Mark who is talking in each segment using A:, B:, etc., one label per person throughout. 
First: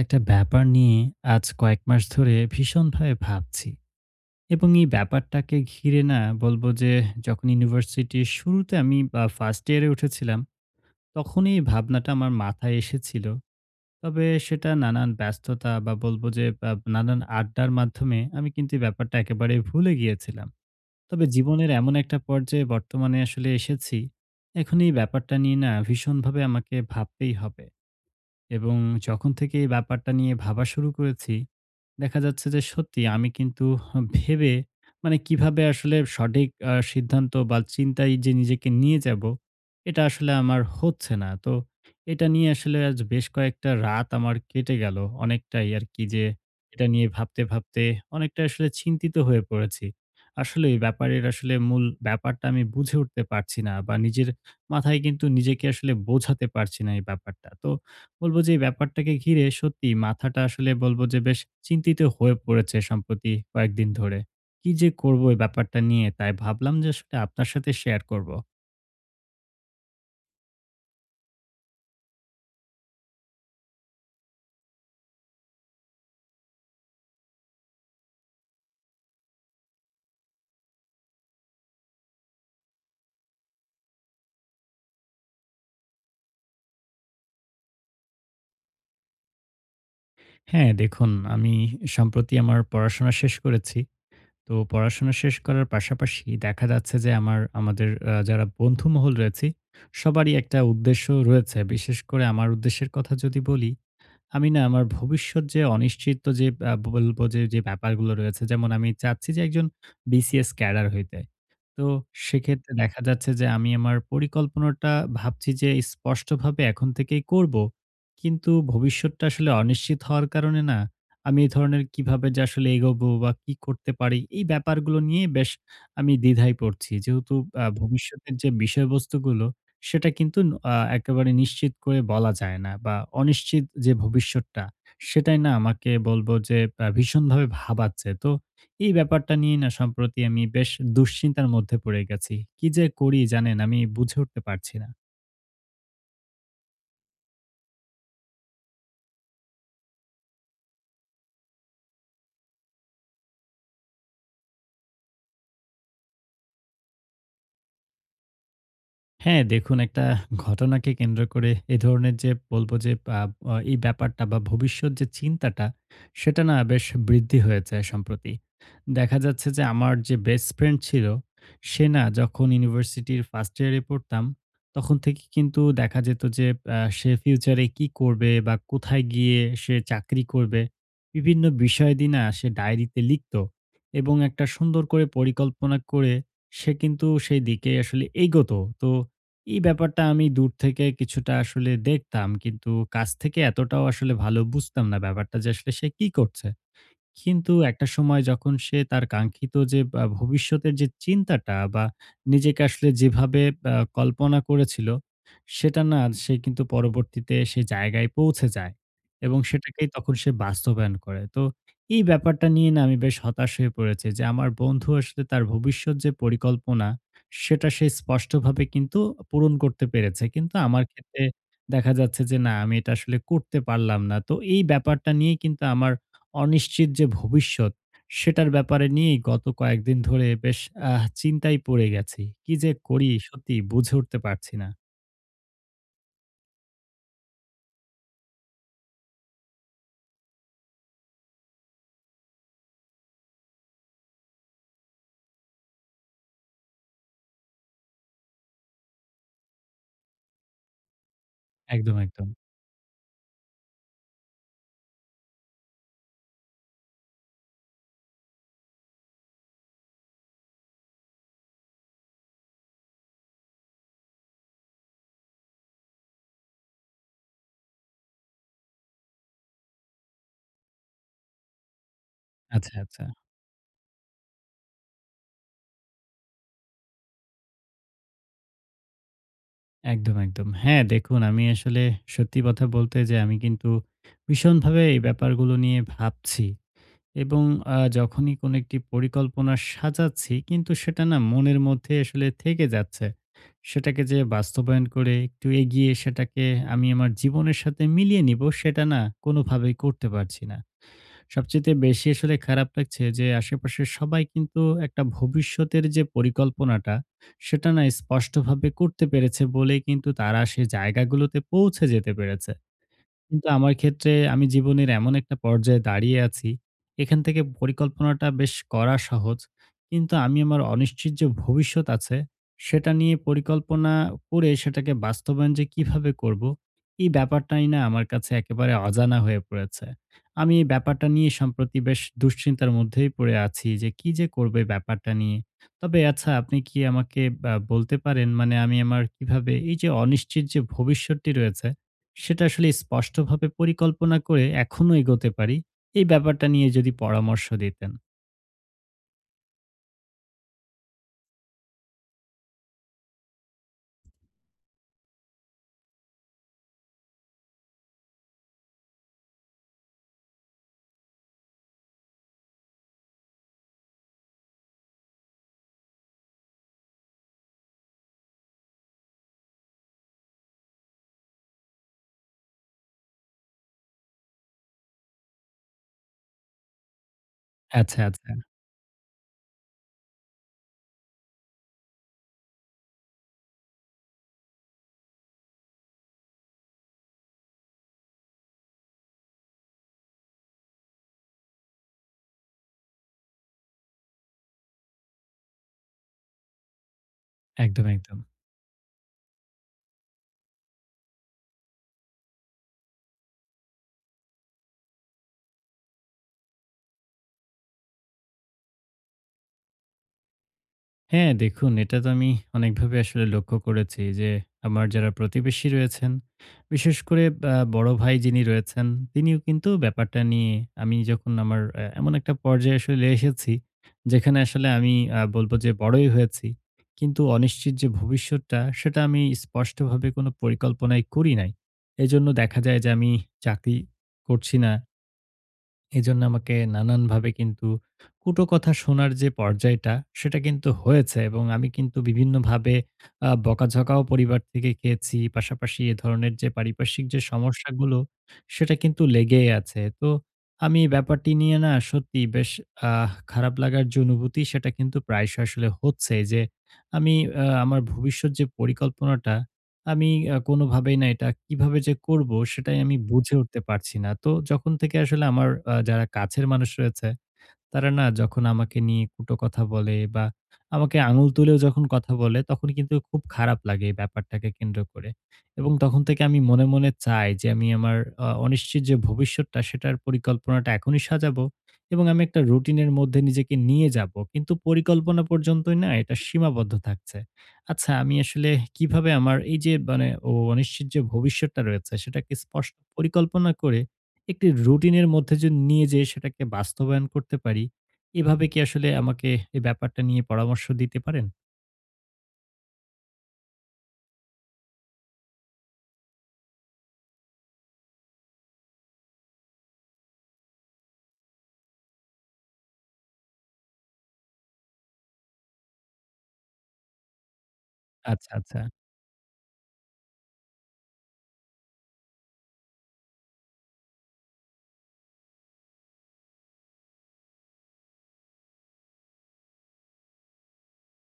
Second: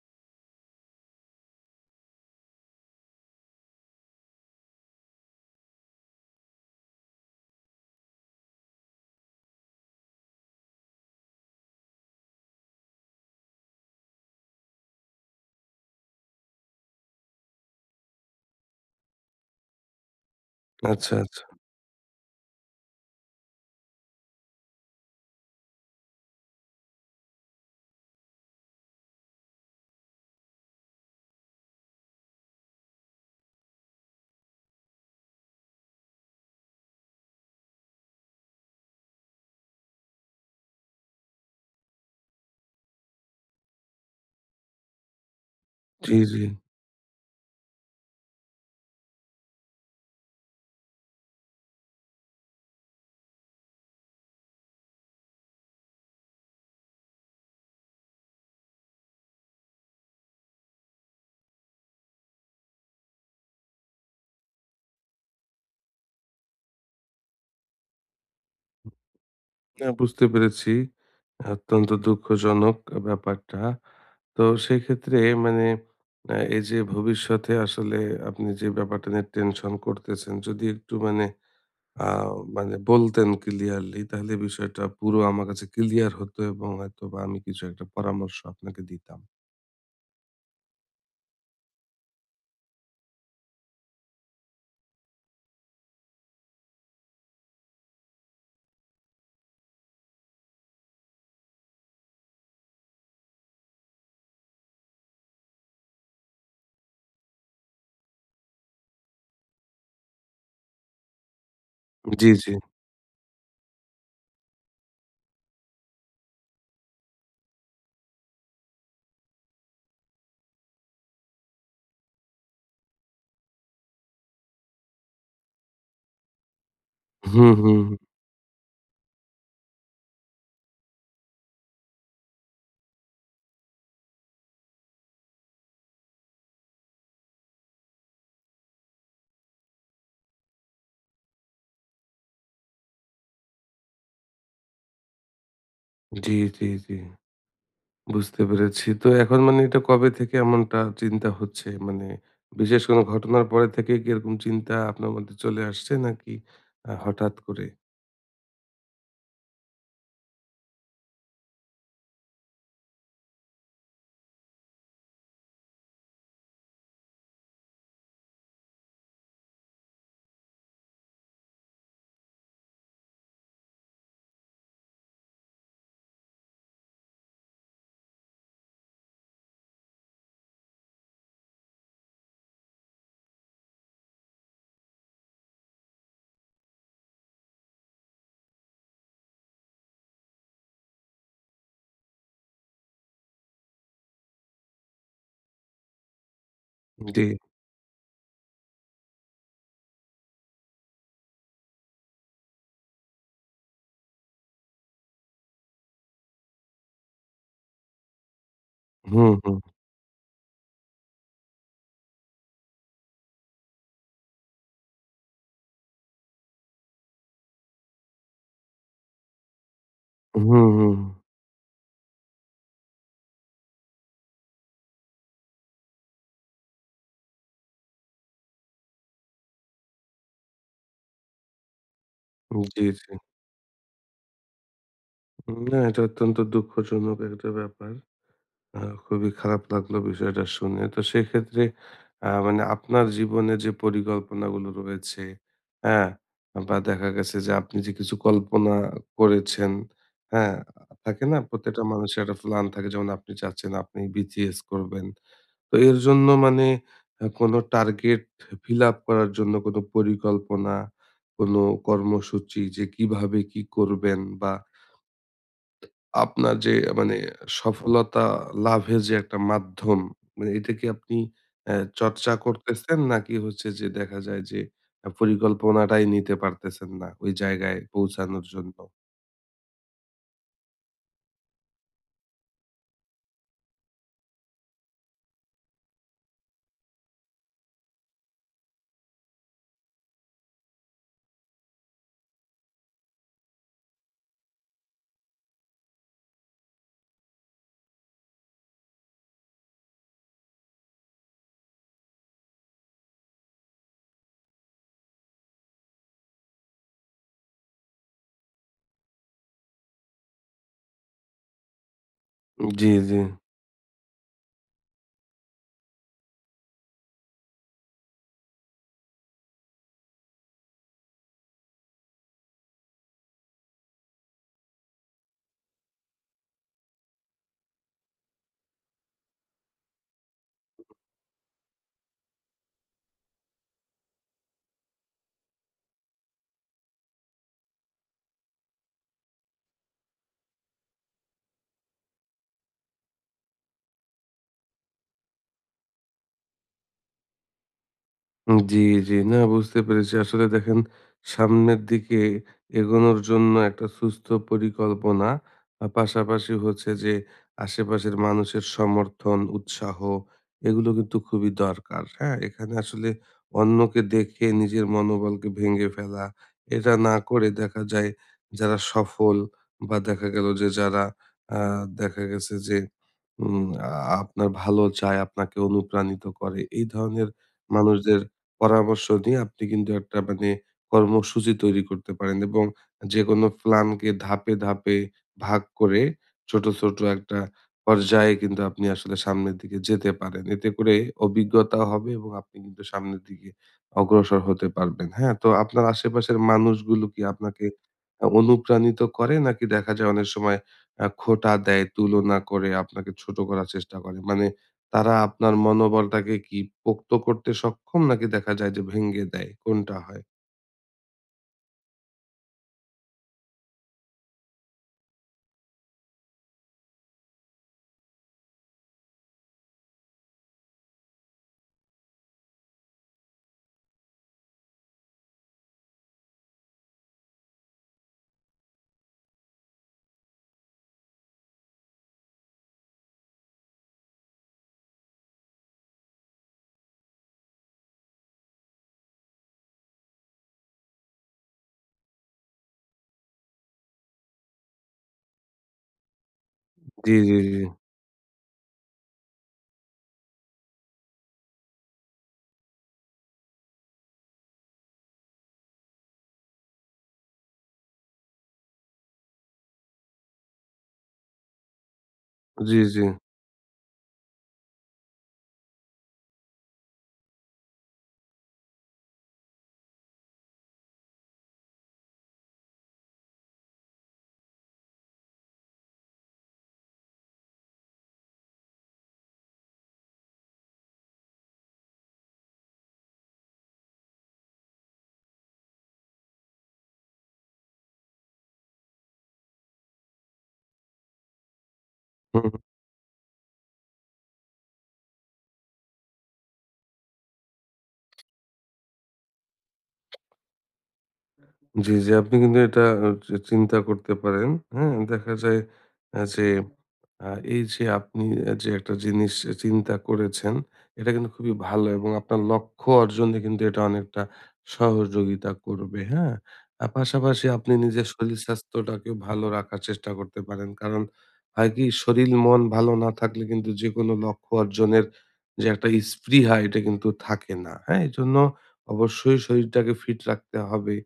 A: একটা ব্যাপার নিয়ে আজ কয়েক মাস ধরে ভীষণভাবে ভাবছি। এবং এই ব্যাপারটাকে ঘিরে না বলবো যে, যখন ইউনিভার্সিটির শুরুতে আমি ফার্স্ট ইয়ারে উঠেছিলাম, তখনই এই ভাবনাটা আমার মাথায় এসেছিল। তবে সেটা নানান ব্যস্ততা বা বলবো যে নানান আড্ডার মাধ্যমে আমি কিন্তু এই ব্যাপারটা একেবারে ভুলে গিয়েছিলাম।
B: আচ্ছা,
A: তবে
B: আচ্ছা।
A: জীবনের এমন একটা পর্যায়ে বর্তমানে আসলে এসেছি, এখন এই ব্যাপারটা নিয়ে না ভীষণভাবে আমাকে ভাবতেই হবে। এবং যখন থেকে এই ব্যাপারটা নিয়ে ভাবা শুরু করেছি, দেখা যাচ্ছে যে সত্যি আমি কিন্তু ভেবে মানে কিভাবে আসলে সঠিক সিদ্ধান্ত বা চিন্তায় যে নিজেকে নিয়ে যাবো, এটা আসলে আমার হচ্ছে না। তো এটা নিয়ে আসলে আজ বেশ কয়েকটা রাত আমার কেটে গেল। অনেকটাই আরকি
B: হুম। জি,
A: যে
B: জি।
A: এটা নিয়ে ভাবতে, ভাবতে অনেকটা আসলে চিন্তিত হয়ে পড়েছি। আসলে এই ব্যাপারের আসলে মূল ব্যাপারটা আমি বুঝে উঠতে পারছি না, বা নিজের মাথায় কিন্তু নিজেকে আসলে বোঝাতে পারছি না এই ব্যাপারটা। তো বলব যে এই ব্যাপারটাকে ঘিরে সত্যি মাথাটা আসলে বলব যে বেশ চিন্তিত হয়ে পড়েছে সম্প্রতি কয়েকদিন ধরে। কি যে করব এই ব্যাপারটা নিয়ে? তাই ভাবলাম যে আসলে আপনার সাথে শেয়ার করব।
B: না বুঝতে পেরেছি। অত্যন্ত দুঃখজনক ব্যাপারটা। তো সেক্ষেত্রে মানে আ এই যে ভবিষ্যতে আসলে আপনি যে ব্যাপারটা নিয়ে টেনশন করতেছেন, যদি একটু আ মানে বলতেন ক্লিয়ারলি তাহলে বিষয়টা পুরো আমার কাছে ক্লিয়ার হতো এবং হয়তোবা আমি কিছু একটা পরামর্শ আপনাকে দিতাম।
A: হ্যাঁ, দেখুন আমি সম্প্রতি আমার পড়াশোনা শেষ করেছি। তো পড়াশোনা শেষ করার পাশাপাশি দেখা যাচ্ছে যে আমার আমাদের যারা বন্ধুমহল রয়েছি, সবারই একটা উদ্দেশ্য রয়েছে। বিশেষ করে আমার উদ্দেশ্যের কথা যদি বলি, আমি না আমার ভবিষ্যৎ যে অনিশ্চিত যে বলব যে, যে ব্যাপারগুলো রয়েছে, যেমন আমি চাচ্ছি যে একজন বিসিএস ক্যাডার হইতে। তো
B: জি, জি।
A: সেক্ষেত্রে দেখা যাচ্ছে যে আমি আমার পরিকল্পনাটা ভাবছি যে স্পষ্টভাবে এখন থেকেই করব। কিন্তু ভবিষ্যৎটা আসলে অনিশ্চিত হওয়ার কারণে না আমি এই ধরনের কিভাবে যে আসলে এগোবো বা কি করতে পারি, এই ব্যাপারগুলো নিয়ে বেশ আমি দ্বিধায় পড়ছি। যেহেতু
B: হুম, হুম। হুম।
A: ভবিষ্যতের যে বিষয়বস্তুগুলো, সেটা কিন্তু ন আ একেবারে নিশ্চিত করে বলা যায় না, বা অনিশ্চিত যে ভবিষ্যৎটা, সেটাই না আমাকে বলব যে ভীষণভাবে ভাবাচ্ছে। তো এই ব্যাপারটা নিয়ে না সম্প্রতি আমি বেশ দুশ্চিন্তার মধ্যে পড়ে গেছি। কি যে করি জানেন, আমি বুঝে উঠতে পারছি না।
B: জি, জি, জি। বুঝতে পেরেছি। তো এখন মানে এটা কবে থেকে এমনটা চিন্তা হচ্ছে? মানে বিশেষ কোনো ঘটনার পরে থেকে কি এরকম চিন্তা আপনার মধ্যে চলে আসছে নাকি হঠাৎ করে?
A: হ্যাঁ, দেখুন একটা ঘটনাকে কেন্দ্র করে এ ধরনের যে বলবো যে, আ আ এই ব্যাপারটা বা ভবিষ্যৎ যে চিন্তাটা, সেটা না বেশ বৃদ্ধি হয়েছে সম্প্রতি। দেখা যাচ্ছে যে আমার যে বেস্ট ফ্রেন্ড ছিল, সে না যখন ইউনিভার্সিটির 1st ইয়ারে পড়তাম, তখন থেকে কিন্তু দেখা যেত যে সে ফিউচারে কি করবে বা কোথায় গিয়ে সে চাকরি করবে, বিভিন্ন বিষয়াদি না সে ডায়েরিতে লিখত এবং একটা সুন্দর করে পরিকল্পনা করে সে কিন্তু সেই দিকে আসলে এগোতো। তো এই ব্যাপারটা আমি দূর থেকে কিছুটা আসলে দেখতাম। কিন্তু কাছ থেকে এতটাও আসলে ভালো বুঝতাম না ব্যাপারটা যে আসলে সে কি করছে।
B: জি।
A: কিন্তু একটা সময় যখন সে তার কাঙ্ক্ষিত যে বা ভবিষ্যতের যে চিন্তাটা বা নিজেকে আসলে যেভাবে কল্পনা করেছিল, সেটা না সে কিন্তু পরবর্তীতে সে জায়গায় পৌঁছে যায়
B: হুম,
A: এবং
B: হুম।
A: সেটাকেই তখন সে বাস্তবায়ন করে। তো এই ব্যাপারটা নিয়ে না আমি বেশ হতাশ হয়ে পড়েছি যে আমার বন্ধু আসলে তার ভবিষ্যৎ যে পরিকল্পনা, সেটা সে স্পষ্টভাবে কিন্তু পূরণ করতে পেরেছে। কিন্তু
B: হুম,
A: আমার
B: হুম।
A: ক্ষেত্রে দেখা যাচ্ছে যে না আমি এটা আসলে করতে পারলাম না। তো এই ব্যাপারটা নিয়ে কিন্তু আমার অনিশ্চিত যে ভবিষ্যৎ, সেটার ব্যাপারে নিয়েই গত কয়েকদিন ধরে বেশ চিন্তায় পড়ে গেছি। কি যে
B: জি,
A: করি
B: জি।
A: সত্যি বুঝে উঠতে পারছি না।
B: না এটা অত্যন্ত দুঃখজনক একটা ব্যাপার। খুবই খারাপ লাগলো বিষয়টা শুনে। তো সেক্ষেত্রে মানে আপনার জীবনে যে পরিকল্পনাগুলো রয়েছে, হ্যাঁ? বা দেখা গেছে যে আপনি যে কিছু কল্পনা করেছেন, হ্যাঁ? থাকে না? প্রত্যেকটা
A: একদম,
B: মানুষের
A: একদম।
B: একটা প্ল্যান থাকে। যেমন আপনি চাচ্ছেন আপনি BTS করবেন। তো এর জন্য মানে কোনো টার্গেট ফিল আপ করার জন্য কোনো পরিকল্পনা, কোনো কর্মসূচি যে কিভাবে কি করবেন বা আপনার যে মানে সফলতা লাভের যে একটা মাধ্যম, মানে এটা কি আপনি অ্যা চর্চা
A: আচ্ছা,
B: করতেছেন?
A: আচ্ছা।
B: নাকি হচ্ছে যে দেখা যায় যে পরিকল্পনাটাই নিতে পারতেছেন না ওই জায়গায় পৌঁছানোর জন্য?
A: একদম, একদম। হ্যাঁ, দেখুন আমি আসলে সত্যি কথা বলতে যে আমি কিন্তু ভীষণভাবে এই ব্যাপারগুলো নিয়ে ভাবছি। এবং যখনই কোনো একটি পরিকল্পনা সাজাচ্ছি, কিন্তু সেটা না মনের মধ্যে আসলে থেকে যাচ্ছে। সেটাকে যে বাস্তবায়ন করে একটু এগিয়ে সেটাকে আমি আমার জীবনের সাথে মিলিয়ে নিব, সেটা না কোনোভাবেই করতে পারছি না। সবচাইতে বেশি আসলে খারাপ লাগছে যে আশেপাশের সবাই কিন্তু একটা ভবিষ্যতের যে পরিকল্পনাটা সেটা না স্পষ্টভাবে করতে পেরেছে বলেই কিন্তু তারা সে জায়গাগুলোতে পৌঁছে যেতে পেরেছে।
B: জি, জি।
A: কিন্তু আমার ক্ষেত্রে আমি জীবনের এমন একটা পর্যায়ে দাঁড়িয়ে আছি, এখান থেকে পরিকল্পনাটা বেশ করা সহজ। কিন্তু আমি আমার অনিশ্চিত যে ভবিষ্যৎ আছে, সেটা নিয়ে পরিকল্পনা করে সেটাকে বাস্তবায়ন যে কিভাবে করব, এই ব্যাপারটাই না আমার কাছে একেবারে অজানা হয়ে পড়েছে। আমি এই ব্যাপারটা নিয়ে সম্প্রতি বেশ দুশ্চিন্তার মধ্যেই পড়ে আছি যে কি যে করব এই ব্যাপারটা নিয়ে। তবে আচ্ছা, আপনি কি আমাকে বা বলতে পারেন মানে আমি আমার কিভাবে এই যে অনিশ্চিত যে ভবিষ্যৎটি রয়েছে, সেটা আসলে স্পষ্টভাবে পরিকল্পনা করে এখনো এগোতে পারি? এই ব্যাপারটা নিয়ে যদি পরামর্শ দিতেন।
B: জি, জি। না বুঝতে পেরেছি। আসলে দেখেন সামনের দিকে এগোনোর জন্য একটা সুস্থ পরিকল্পনা, পাশাপাশি হচ্ছে যে আশেপাশের মানুষের সমর্থন, উৎসাহ এগুলো কিন্তু খুবই দরকার। হ্যাঁ? এখানে আসলে অন্যকে দেখে নিজের মনোবলকে ভেঙে ফেলা, এটা না করে দেখা যায় যারা সফল বা দেখা গেল যে যারা আ দেখা গেছে যে উম আ আপনার ভালো চায়, আপনাকে অনুপ্রাণিত করে এই ধরনের
A: আচ্ছা,
B: মানুষদের
A: আচ্ছা।
B: পরামর্শ নিয়ে আপনি কিন্তু একটা মানে কর্মসূচি তৈরি করতে পারেন এবং যেকোনো প্ল্যানকে ধাপে ধাপে ভাগ করে ছোট, ছোট একটা পর্যায়ে কিন্তু আপনি আসলে সামনের দিকে যেতে পারেন। এতে করে অভিজ্ঞতা হবে এবং আপনি কিন্তু সামনের দিকে অগ্রসর হতে পারবেন। হ্যাঁ? তো আপনার আশেপাশের মানুষগুলো কি আপনাকে
A: একদম, একদম।
B: অনুপ্রাণিত করে নাকি দেখা যায় অনেক সময় খোঁটা দেয়, তুলনা করে আপনাকে ছোট করার চেষ্টা করে? মানে তারা আপনার মনোবলটাকে কি পোক্ত করতে সক্ষম নাকি দেখা যায় যে ভেঙে দেয়? কোনটা হয়?
A: হ্যাঁ, দেখুন এটা তো আমি অনেকভাবে আসলে লক্ষ্য করেছি যে, আমার যারা প্রতিবেশী রয়েছেন, বিশেষ করে বড় ভাই যিনি রয়েছেন, তিনিও কিন্তু ব্যাপারটা নিয়ে, আমি যখন আমার এমন একটা পর্যায়ে আসলে এসেছি, যেখানে আসলে আমি বলব যে বড়ই হয়েছি। কিন্তু অনিশ্চিত যে ভবিষ্যৎটা, সেটা আমি স্পষ্টভাবে কোনো পরিকল্পনাই করি নাই। এজন্য দেখা যায় যে আমি চাকরি করছি না। এজন্য আমাকে নানানভাবে কিন্তু কটু কথা শোনার যে পর্যায়টা, সেটা কিন্তু হয়েছে এবং আমি কিন্তু বিভিন্নভাবে বকাঝকাও পরিবার থেকে খেয়েছি। পাশাপাশি এ ধরনের যে পারিপার্শ্বিক
B: জি,
A: যে
B: জি, জি।
A: সমস্যাগুলো, সেটা কিন্তু লেগেই আছে। তো আমি এই ব্যাপারটি নিয়ে না সত্যিই বেশ খারাপ লাগার যে অনুভূতি, সেটা কিন্তু প্রায়শই আসলে হচ্ছে যে, আমি আমার ভবিষ্যৎ যে পরিকল্পনাটা, আমি কোনোভাবেই না এটা কিভাবে যে করব
B: জি,
A: সেটাই আমি
B: জি।
A: বুঝে উঠতে পারছি না। তো যখন থেকে আসলে আমার যারা কাছের মানুষ রয়েছে, তারা না যখন আমাকে নিয়ে কুটো কথা বলে বা আমাকে আঙুল তুলেও যখন কথা বলে, তখন কিন্তু খুব খারাপ লাগে এই ব্যাপারটাকে কেন্দ্র করে। এবং তখন থেকে আমি মনে, মনে চাই যে আমি আমার অনিশ্চিত যে ভবিষ্যৎটা সেটার পরিকল্পনাটা এখনই সাজাবো এবং আমি একটা রুটিনের মধ্যে নিজেকে নিয়ে যাবো। কিন্তু পরিকল্পনা পর্যন্তই না এটা সীমাবদ্ধ থাকছে। আচ্ছা, আমি আসলে কিভাবে আমার এই যে মানে অনিশ্চিত যে ভবিষ্যৎটা রয়েছে সেটাকে
B: হুম।
A: স্পষ্ট পরিকল্পনা করে একটি রুটিনের মধ্যে যদি নিয়ে যেয়ে সেটাকে বাস্তবায়ন করতে পারি, এভাবে কি আসলে আমাকে এই ব্যাপারটা নিয়ে পরামর্শ দিতে পারেন?
B: জি, জি। আপনি কিন্তু এটা অ চি চিন্তা করতে পারেন। হ্যাঁ? দেখা যায় আ যে আ এই যে আপনি যে একটা জিনিস চিন্তা করেছেন, এটা কিন্তু খুবই ভালো এবং আপনার লক্ষ্য অর্জনে কিন্তু এটা অনেকটা সহযোগিতা করবে। হ্যাঁ? আর পাশাপাশি আপনি নিজের
A: আচ্ছা,
B: শরীর
A: আচ্ছা।
B: স্বাস্থ্যটাকে ভালো রাখার চেষ্টা করতে পারেন। কারণ হয় কি শরীল মন ভালো না থাকলে কিন্তু যেকোনো লক্ষ্য অর্জনের যে একটা স্পৃহা এটা কিন্তু থাকে না। হ্যাঁ? এজন্য অবশ্যই শরীরটাকে ফিট রাখতে হবে।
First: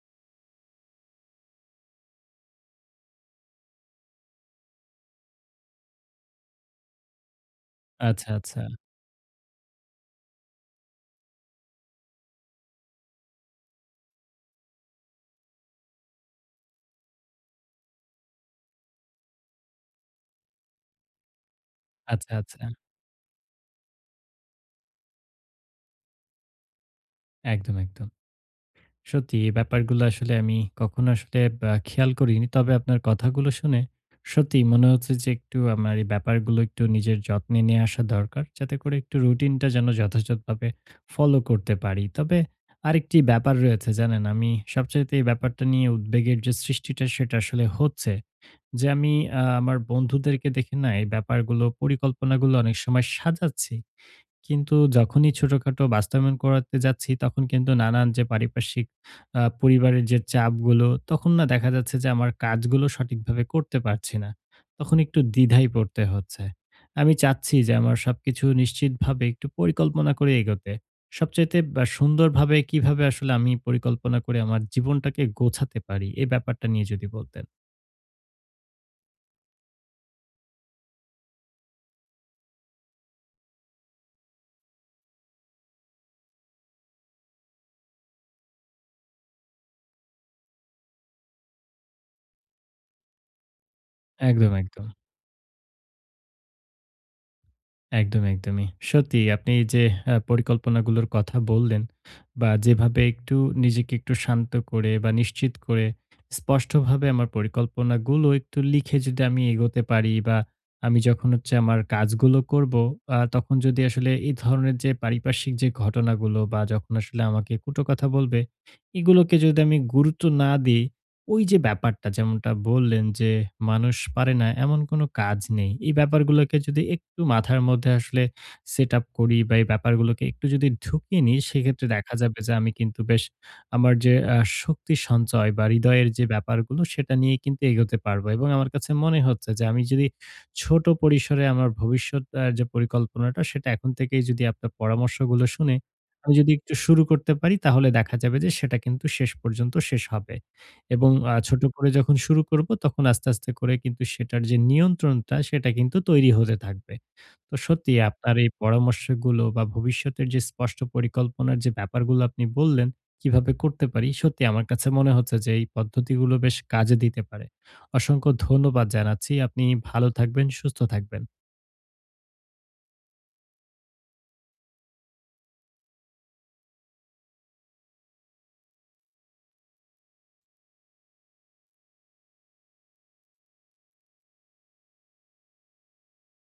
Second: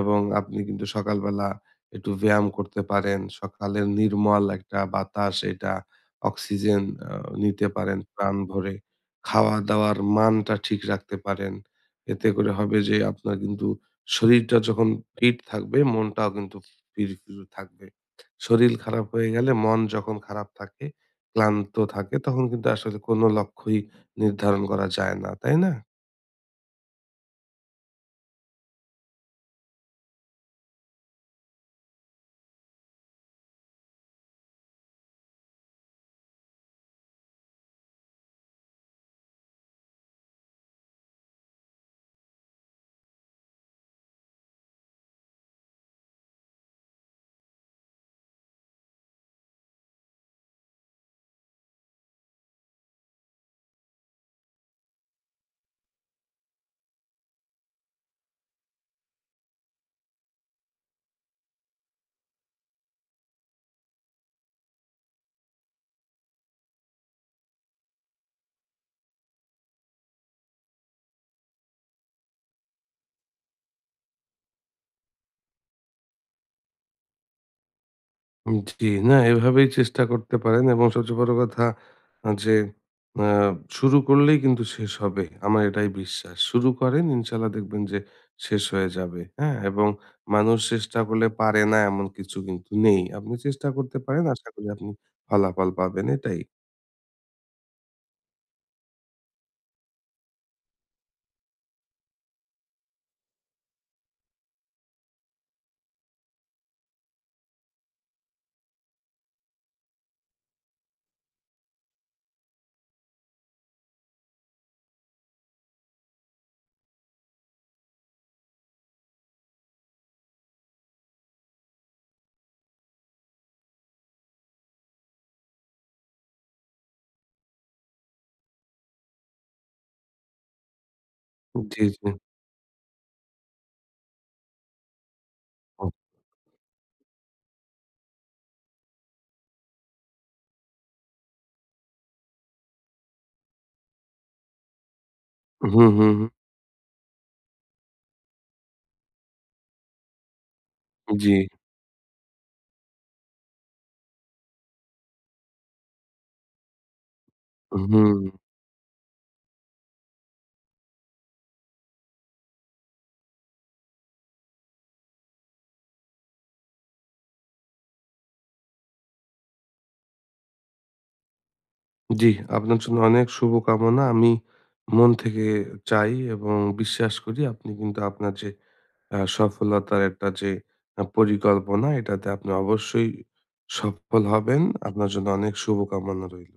B: এবং আপনি কিন্তু সকালবেলা একটু ব্যায়াম করতে পারেন। সকালের নির্মল একটা বাতাস এটা অক্সিজেন আ নিতে পারেন
A: আচ্ছা,
B: প্রাণ
A: আচ্ছা।
B: ভরে। খাওয়া-দাওয়ার মানটা ঠিক রাখতে পারেন। এতে করে হবে যে আপনার কিন্তু শরীরটা যখন ফিট থাকবে, মনটাও কিন্তু ফিরফিরে থাকবে। শরীর খারাপ হয়ে গেলে মন যখন খারাপ থাকে, ক্লান্ত থাকে
A: আচ্ছা,
B: তখন
A: আচ্ছা।
B: কিন্তু আসলে কোন লক্ষ্যই নির্ধারণ করা যায় না, তাই না?
A: একদম, একদম। সত্যি এই ব্যাপারগুলো আসলে আমি কখনো আসলে খেয়াল করিনি। তবে আপনার কথাগুলো শুনে সত্যিই মনে হচ্ছে যে একটু আমার এই ব্যাপারগুলো একটু নিজের যত্নে নিয়ে আসা দরকার। যাতে করে একটু রুটিনটা যেন যথাযথভাবে ফলো করতে পারি। তবে আরেকটি ব্যাপার রয়েছে জানেন, আমি সবচাইতে এই ব্যাপারটা নিয়ে উদ্বেগের যে সৃষ্টিটা, সেটা আসলে হচ্ছে। যে আমি আমার বন্ধুদেরকে দেখে না এই ব্যাপারগুলো পরিকল্পনাগুলো অনেক সময় সাজাচ্ছি। কিন্তু যখনই ছোটখাটো বাস্তবায়ন করাতে যাচ্ছি, তখন কিন্তু নানান যে পারিপার্শ্বিক পরিবারের যে চাপগুলো, তখন না দেখা যাচ্ছে যে আমার কাজগুলো সঠিকভাবে করতে পারছি না। তখন একটু দ্বিধায় পড়তে হচ্ছে। আমি চাচ্ছি যে আমার সবকিছু নিশ্চিতভাবে একটু পরিকল্পনা করে এগোতে। সবচাইতে বা সুন্দরভাবে কিভাবে আসলে আমি পরিকল্পনা করে আমার জীবনটাকে গোছাতে পারি? এই ব্যাপারটা নিয়ে যদি বলতেন।
B: জি, না এভাবেই চেষ্টা করতে পারেন এবং সবচেয়ে বড় কথা আ যে আ শুরু করলেই কিন্তু শেষ হবে। আমার এটাই বিশ্বাস। শুরু করেন ইনশাআল্লাহ দেখবেন যে শেষ হয়ে যাবে। হ্যাঁ? এবং মানুষ চেষ্টা করলে পারে না এমন কিছু কিন্তু নেই। আপনি চেষ্টা করতে পারেন। আশা
A: একদম,
B: করি
A: একদম।
B: আপনি ফলাফল পাবেন এটাই।
A: একদম, একদমই। সত্যিই আপনি যে পরিকল্পনাগুলোর কথা বললেন বা যেভাবে একটু নিজেকে একটু শান্ত করে বা নিশ্চিত করে স্পষ্টভাবে আমার পরিকল্পনাগুলো একটু লিখে যদি আমি এগোতে পারি, বা আমি যখন হচ্ছে আমার কাজগুলো করব, তখন যদি আসলে এই ধরনের যে পারিপার্শ্বিক যে ঘটনাগুলো বা যখন আসলে আমাকে কটু কথা বলবে, এগুলোকে যদি আমি গুরুত্ব না দিই, ওই যে ব্যাপারটা যেমনটা বললেন যে, মানুষ পারে না এমন কোনো কাজ নেই। এই ব্যাপারগুলোকে যদি একটু মাথার মধ্যে আসলে সেট আপ করি বা এই ব্যাপারগুলোকে একটু যদি ঢুকিয়ে নিই,
B: জি,
A: সেক্ষেত্রে
B: জি।
A: দেখা যাবে যে আমি কিন্তু বেশ আমার যে শক্তি সঞ্চয় বা হৃদয়ের যে ব্যাপারগুলো সেটা নিয়ে কিন্তু এগোতে পারবো। এবং আমার কাছে মনে হচ্ছে যে আমি যদি ছোট পরিসরে আমার ভবিষ্যৎ যে পরিকল্পনাটা সেটা এখন থেকেই যদি আপনার পরামর্শগুলো শুনে
B: হুম, হুম, হুম।
A: আমি যদি একটু শুরু করতে পারি, তাহলে দেখা যাবে যে সেটা কিন্তু শেষ পর্যন্ত শেষ হবে। এবং
B: জি,
A: ছোট করে যখন শুরু করব তখন আস্তে, আস্তে করে কিন্তু সেটার যে নিয়ন্ত্রণটা সেটা কিন্তু তৈরি হতে থাকবে। তো সত্যি
B: হুম।
A: আপনার এই পরামর্শগুলো বা ভবিষ্যতের যে স্পষ্ট পরিকল্পনার যে ব্যাপারগুলো আপনি বললেন, কিভাবে করতে পারি, সত্যি আমার কাছে মনে হচ্ছে যে এই পদ্ধতিগুলো বেশ কাজে দিতে পারে। অসংখ্য ধন্যবাদ জানাচ্ছি। আপনি ভালো থাকবেন, সুস্থ থাকবেন।
B: জি, আপনার জন্য অনেক শুভকামনা। আমি মন থেকে চাই এবং বিশ্বাস করি আপনি কিন্তু আপনার যে সফলতার একটা যে পরিকল্পনা এটাতে আপনি অবশ্যই সফল হবেন। আপনার জন্য অনেক শুভকামনা রইল।